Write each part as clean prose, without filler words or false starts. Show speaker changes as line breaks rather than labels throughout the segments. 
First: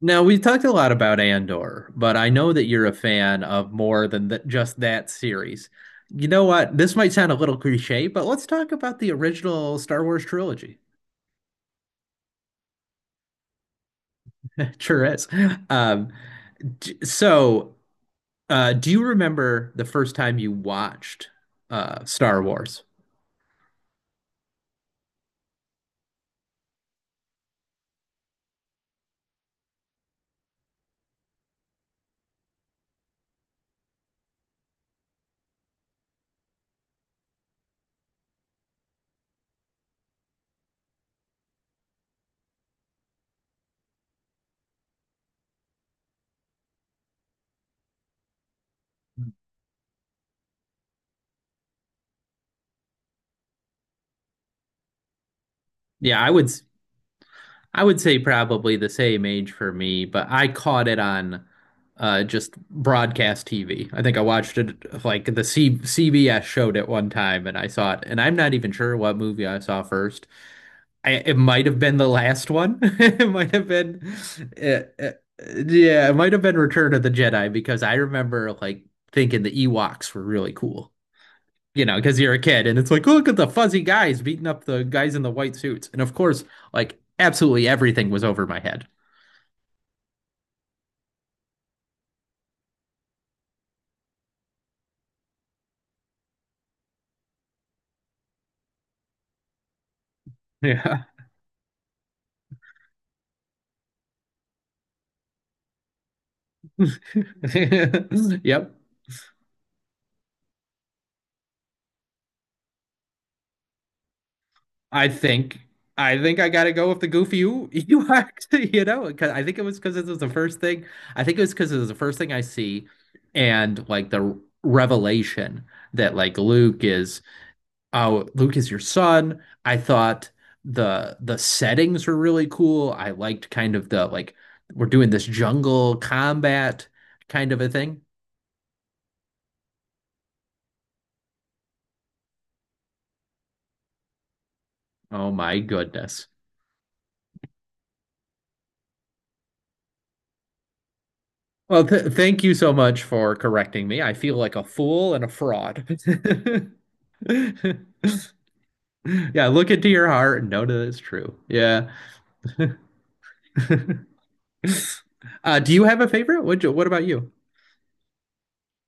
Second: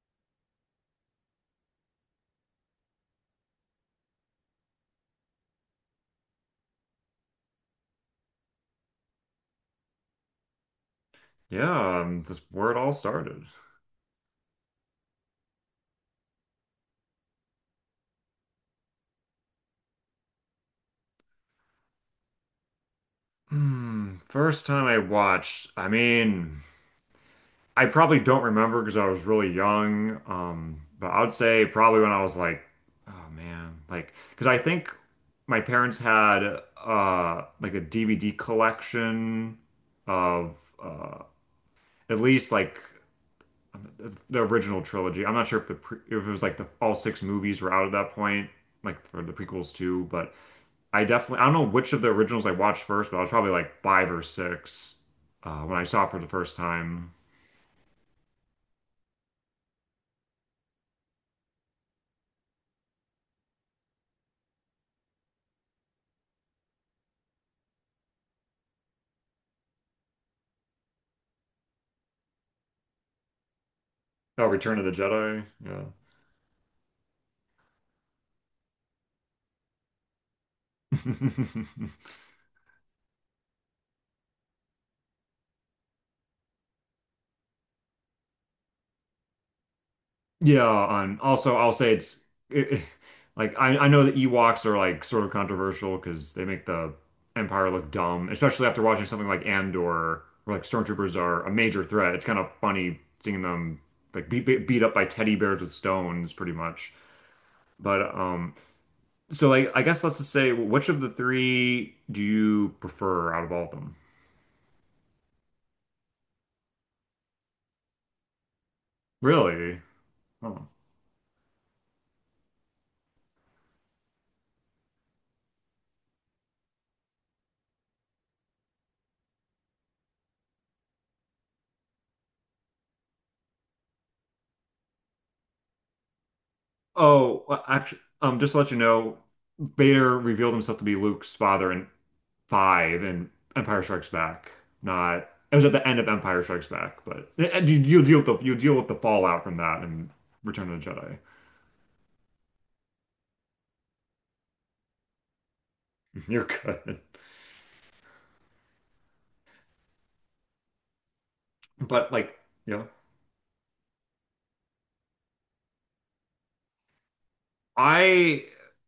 Now, we talked a lot about Andor, but I know that you're a fan of more than th just that series. You know what? This might sound a little cliche, but let's talk about the original Star Wars trilogy.
Yeah, that's where it all started.
Sure is. Um, d- so, do you remember the first time you watched Star Wars?
First time I watched, I mean, I probably don't remember because I was really young. But I would say probably when I was like, oh man, like, because I think my parents had like a DVD collection of uh at least like the original trilogy. I'm not sure if the pre if it was like the all six movies were out at that point, like for the prequels too, but. I don't know which of the originals I watched first, but I was probably like five or six when I saw it for
Yeah,
the
I would.
first time.
I would say probably the same age for me, but I caught it on just broadcast TV. I think I watched it like the C CBS showed it one time and I saw it. And I'm not even sure what movie I saw first. I, it might have been the last one.
Oh, Return
Uh,
of the
uh,
Jedi.
yeah, it might have been Return of the Jedi because I remember like thinking the Ewoks were really cool,
Yeah.
you know, because you're a kid and it's like, look at the fuzzy guys beating up the guys in the white suits. And of course, like absolutely everything was over my head.
Yeah, and also I'll say it, it- like I know the Ewoks are like sort of controversial because they make the Empire look dumb, especially after watching something like Andor, where like
Yeah.
stormtroopers are a major threat. It's kind of funny seeing them like beat up by teddy bears with stones, pretty much. But,
Yep.
so like I guess let's just say which of the three do you prefer out of all of them?
I think I think I gotta go with the goofy you actually, you know, because I think it was
Really?
because it was the first
Oh,
thing. I think it was because it was the first thing I see, and like the revelation that like Luke is oh, Luke is your son. I thought the settings were really cool. I liked kind of the, like, we're doing this jungle combat
oh
kind of
well,
a thing.
actually, just to let you know, Vader revealed himself to be Luke's father in five and Empire Strikes Back. Not,
Oh
it
my
was at the end of
goodness.
Empire Strikes Back, but and you, you'll deal with the you deal with the fallout from that in Return of the Jedi.
Well, th thank you so much for correcting me. I feel like a fool and a fraud.
You're good,
Yeah, look into your heart and know that it's true. Yeah.
but like yeah.
Do you have a favorite? What about you?
I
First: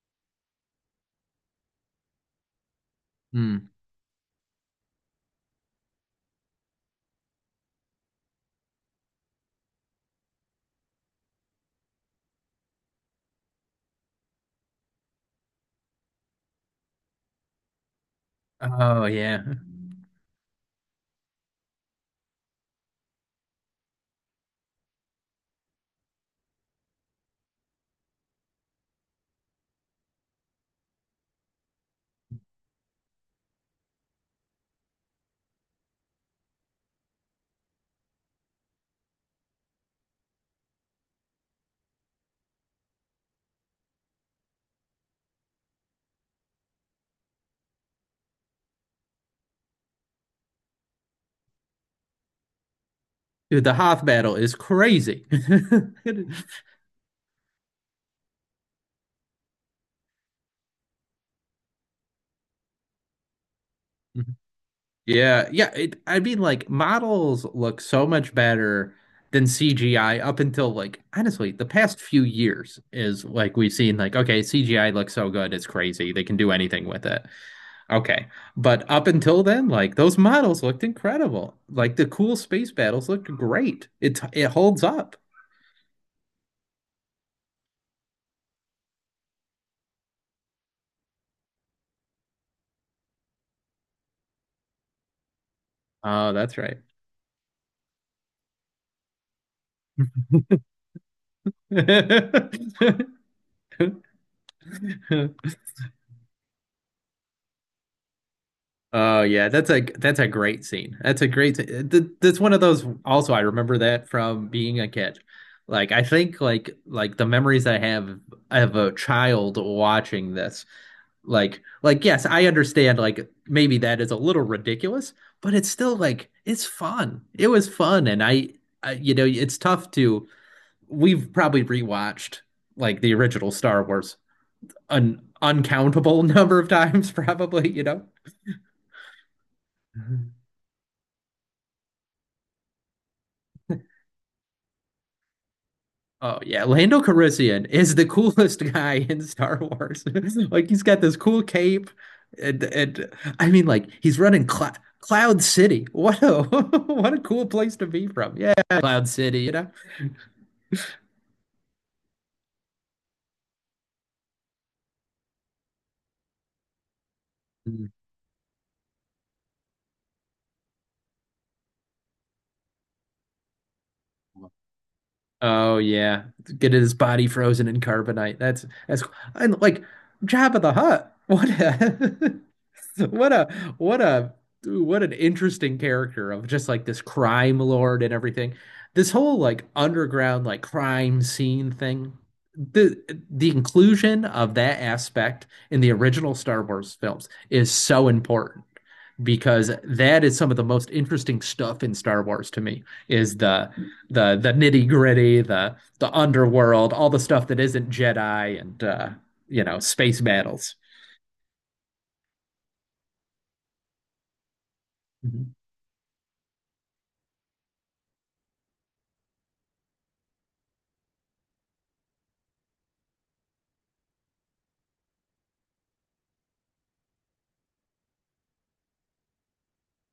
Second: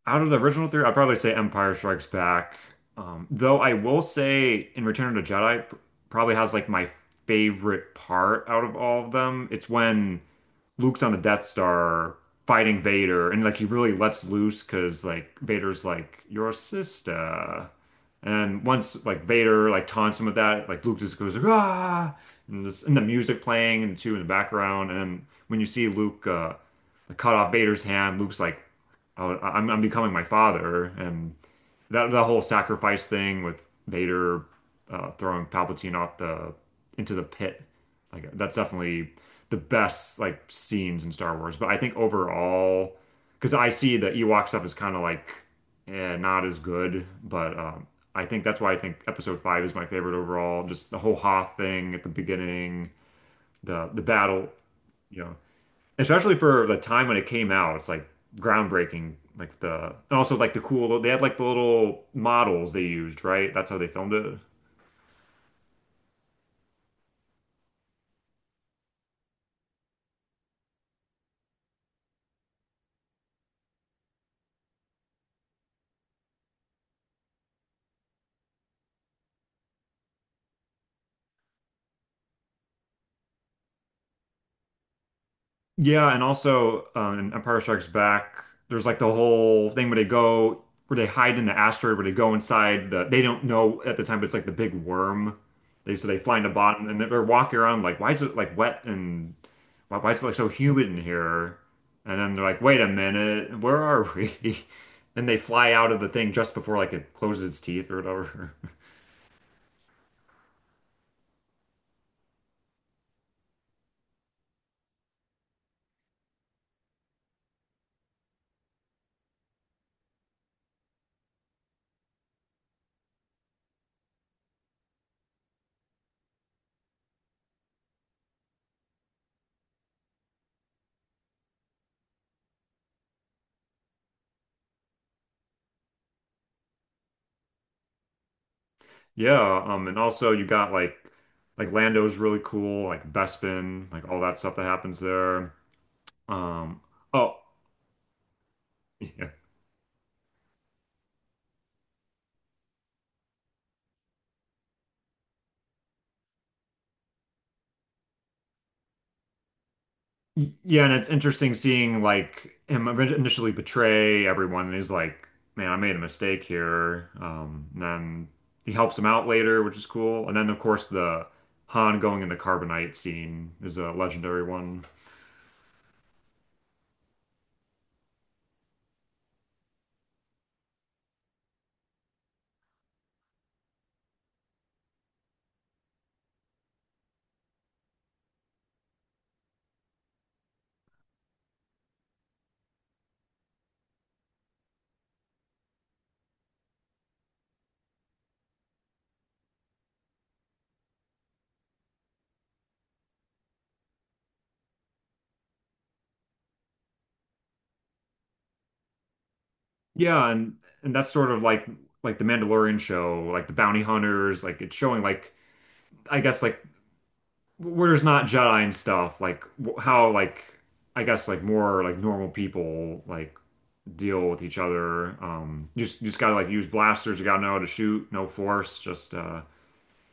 Out of the original three, I'd probably say Empire Strikes Back. Though
Hmm.
I will say in Return of the Jedi probably has like my favorite part out of all of them. It's when Luke's on the Death Star fighting Vader and like he really lets loose because like Vader's like your sister. And once
Oh
like
yeah.
Vader like taunts him with that, like Luke just goes ah and, this, and the music playing and too in the background. And then when you see Luke cut off Vader's hand, Luke's like I would, I- am I'm becoming my father, and that the whole sacrifice thing with Vader throwing Palpatine off the into the pit, like that's definitely the best like scenes in Star Wars. But I think overall, because I see the Ewok stuff is kind of like eh, not as good, but I think that's why I think Episode Five is my favorite overall. Just the whole Hoth thing at the beginning,
Dude, the
the
Hoth battle
battle,
is
you
crazy.
know especially for the time when it came out, it's like groundbreaking. Like and also like the cool, they had like the little models they used, right? That's how they filmed it.
Yeah, yeah. I mean, like, models look so much better than CGI up until, like, honestly, the past few years. Is like we've seen, like, okay, CGI looks so good, it's crazy. They can do anything with it. Okay, but up until then, like, those models looked incredible. Like, the cool space battles looked great. It holds up.
Yeah, and also in Empire Strikes Back, there's like the whole thing where they hide in the asteroid, where they go inside they don't know at the time, but it's like the big worm. They So they
Oh,
find the
that's right.
bottom, and they're walking around like, why is it like wet and why is it like so humid in here? And then they're like, wait a minute, where are we? And they fly out of the thing just before like it closes its teeth or whatever.
Oh yeah, that's a great scene. That's a great scene. That's one of those. Also, I remember that from being a kid. Like the memories I have of a child watching this. Like yes, I understand, like, maybe that is a little ridiculous, but it's still, like, it's fun. It was fun. And I, it's tough to, we've probably rewatched like the original Star Wars an uncountable number of times probably, you know.
Yeah, and also you got like Lando's really cool, like Bespin, like all that stuff that happens there.
Oh yeah,
Um,
Lando
oh,
Calrissian is the coolest guy in
yeah.
Star Wars. Like, he's got this cool cape, and I mean, like, he's running Cloud City. What a what a cool place to be from. Yeah, Cloud City, you know.
Yeah, and it's interesting seeing like him initially betray everyone, and he's like, "Man, I made a mistake here." And
Mm.
then he helps him out later, which is cool. And then, of course, the Han going in the carbonite scene is a legendary one.
Oh yeah, get his body frozen in carbonite. That's cool. And, like, Jabba the Hutt. What? What a what a what an interesting character of just, like, this crime lord and everything. This whole, like, underground like crime scene thing. The the inclusion of that aspect in the original Star Wars films is so important because that is some of the most interesting stuff in Star Wars to me is the nitty-gritty, the underworld, all the stuff that isn't Jedi and, you know, space
Yeah, and
battles.
and that's sort of like the Mandalorian show, like the bounty hunters, like it's showing like
Mhm.
I guess like where there's not Jedi and stuff, like how like I guess like more like normal people like deal with each other. You just gotta like use blasters. You gotta know how to shoot. No force. Just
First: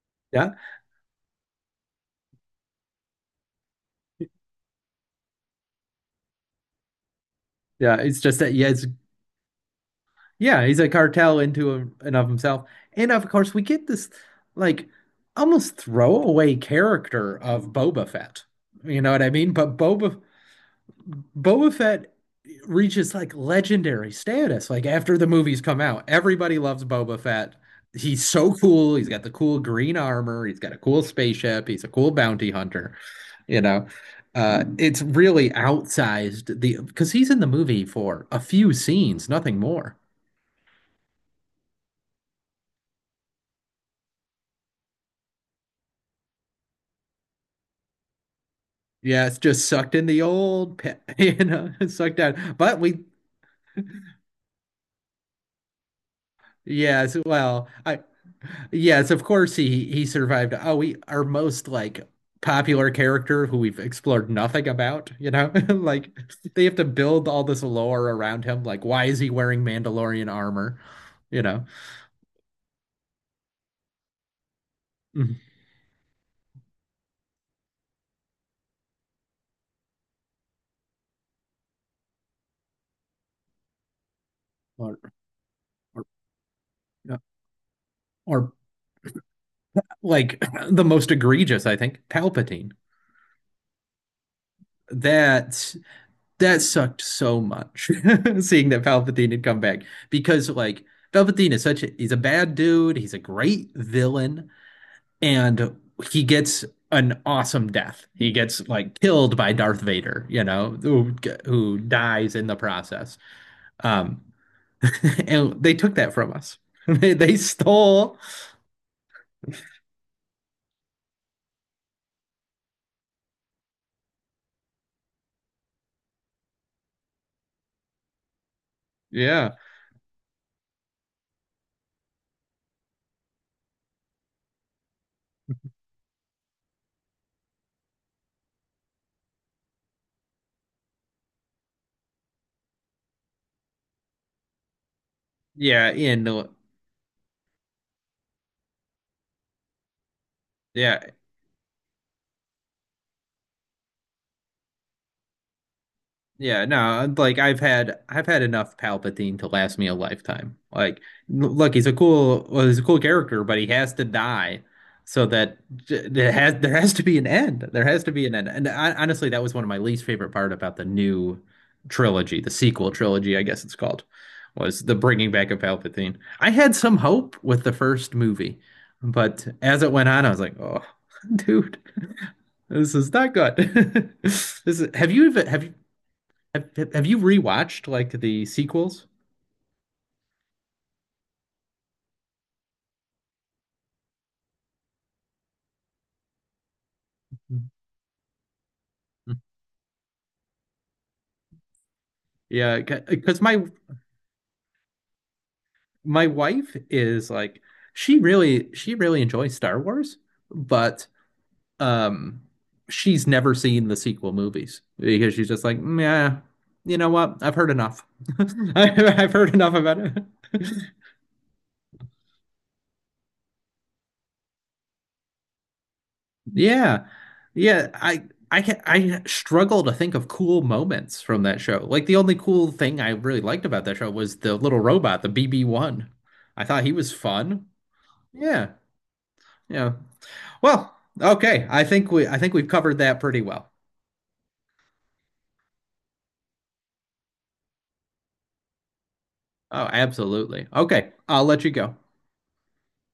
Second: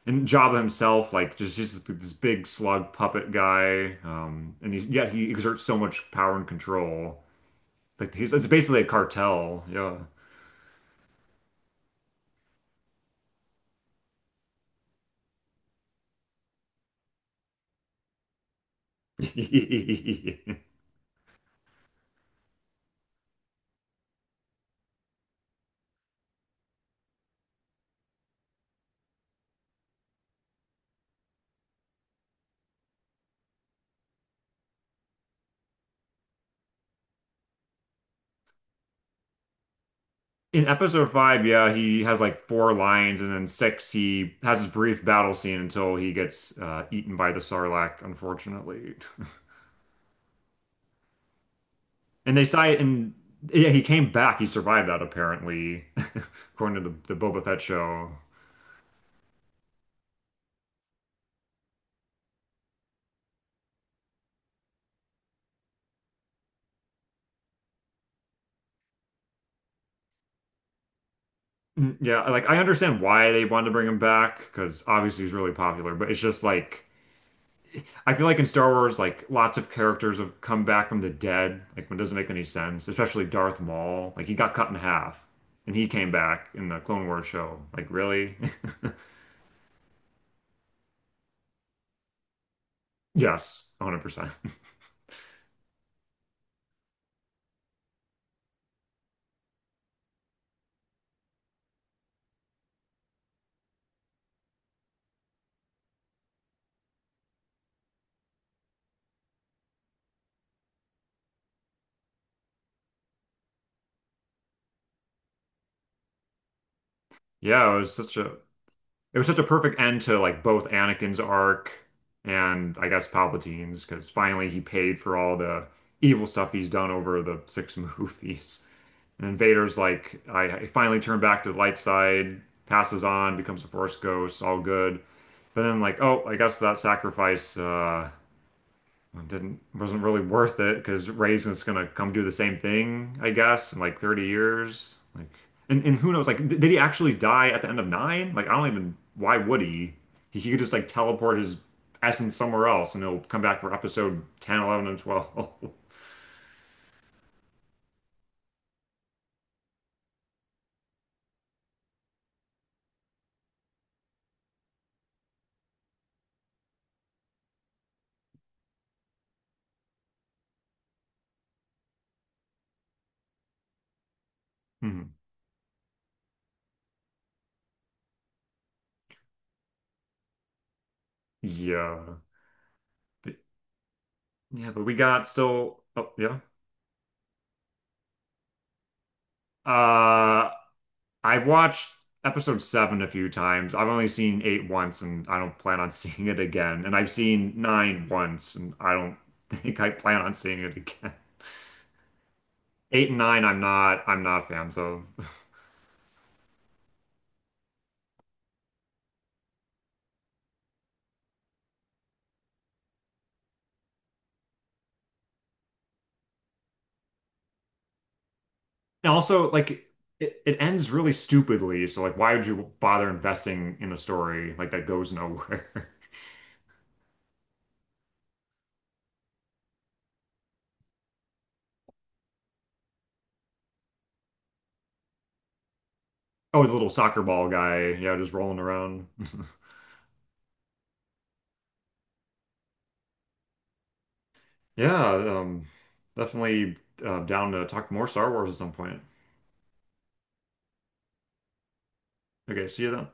And
Yeah.
Jabba himself, like just this big slug puppet guy. And he's yet he exerts so much power and control.
Yeah,
Like
it's
he's
just
it's
that yeah,
basically
it's,
a cartel. Yeah.
yeah, he's a cartel into him and of himself. And of course, we get this, like, almost throwaway character of Boba Fett. You know what I mean? But Boba Fett reaches like legendary status. Like, after the movies come out, everybody loves Boba Fett. He's so cool. He's got the cool green armor. He's got a cool spaceship. He's a cool bounty hunter. You know, it's really outsized, the because he's in the movie for a few scenes, nothing more.
In episode five, yeah, he has like four lines, and then six, he has his brief battle scene until he gets eaten by the Sarlacc, unfortunately.
Yeah, it's just sucked in the old pit, you know, sucked out. But we,
And yeah, he came back. He survived that apparently, according to the,
yes,
the Boba Fett
well, I,
show.
yes, of course he survived. Oh, we, our most like popular character who we've explored nothing about, you know, like, they have to build all this lore around him. Like, why is he wearing Mandalorian armor? You know,
Mm, yeah, like I understand why they wanted to bring him back because obviously he's
Mhm.
really popular, but it's just like I feel like in Star Wars, like lots of characters have come back from the dead. Like it doesn't make any sense, especially Darth Maul. Like he got cut in
or
half and he
or,
came back in the Clone Wars show. Like really?
or, like, the most egregious, I think, Palpatine.
Yes, 100%.
That that sucked so much seeing that Palpatine had come back because, like, Palpatine is such a, he's a bad dude, he's a great villain, and he gets an awesome death. He gets like killed by Darth Vader, you know, who dies in the process. Um and they took that from us. They
Yeah, it was
stole,
such a It was such a perfect end to like both Anakin's arc and I guess Palpatine's because finally he paid for all the evil stuff he's done over the six movies. And
yeah.
Vader's like, I finally turned back to the light side, passes on, becomes a Force ghost, all good. But then like, oh, I guess that sacrifice it didn't wasn't really worth it because Raisin's gonna come do the same thing, I guess, in like 30 years. Like, and,
Yeah,
and who
in
knows? Like, did he actually die at the end of nine? Like, I don't even. Why would he? He could just like
yeah.
teleport his essence somewhere else, and he'll come back for episode 10, 11, and 12.
Yeah, no, like, I've had enough Palpatine to last me a lifetime. Like, look, he's a cool, well, he's a cool character, but he has to die so that, there has, there has to be an end. There has to be an end. And I, honestly, that was one of my least favorite part about the new trilogy, the sequel trilogy, I guess it's called, was the
Hmm.
bringing back of Palpatine. I had some hope with the first movie, but as it went on, I was like, oh, dude,
Yeah.
this is not
But,
good. This
yeah, but
is,
we
have you
got
even
still. Oh, yeah.
have you rewatched like the sequels?
Uh, I've watched episode seven a few times. I've only seen eight once, and I don't plan on seeing it again. And I've seen nine once, and I don't
Mhm.
think I plan on seeing it again.
Yeah,
Eight and
because
nine, I'm not, I'm not fans of.
my wife is like, she really enjoys Star Wars, but um, she's never seen the sequel movies because she's just like, yeah, you know what? I've heard enough.
And
I've
also,
heard enough
like,
about it.
it ends really stupidly. So, like, why would you bother investing in a story like that goes nowhere?
Yeah. Yeah, I I can, I struggle to think of cool moments from that show. Like, the only cool thing I really liked about that show was the little robot, the BB-1. I
Oh, the
thought
little
he was
soccer ball
fun.
guy, yeah, just rolling
Yeah.
around.
Yeah. Well, okay. I think we've covered that pretty well.
Yeah, definitely down to talk more Star Wars at some point.
Oh, absolutely. Okay. I'll let you go.
Okay, see you then.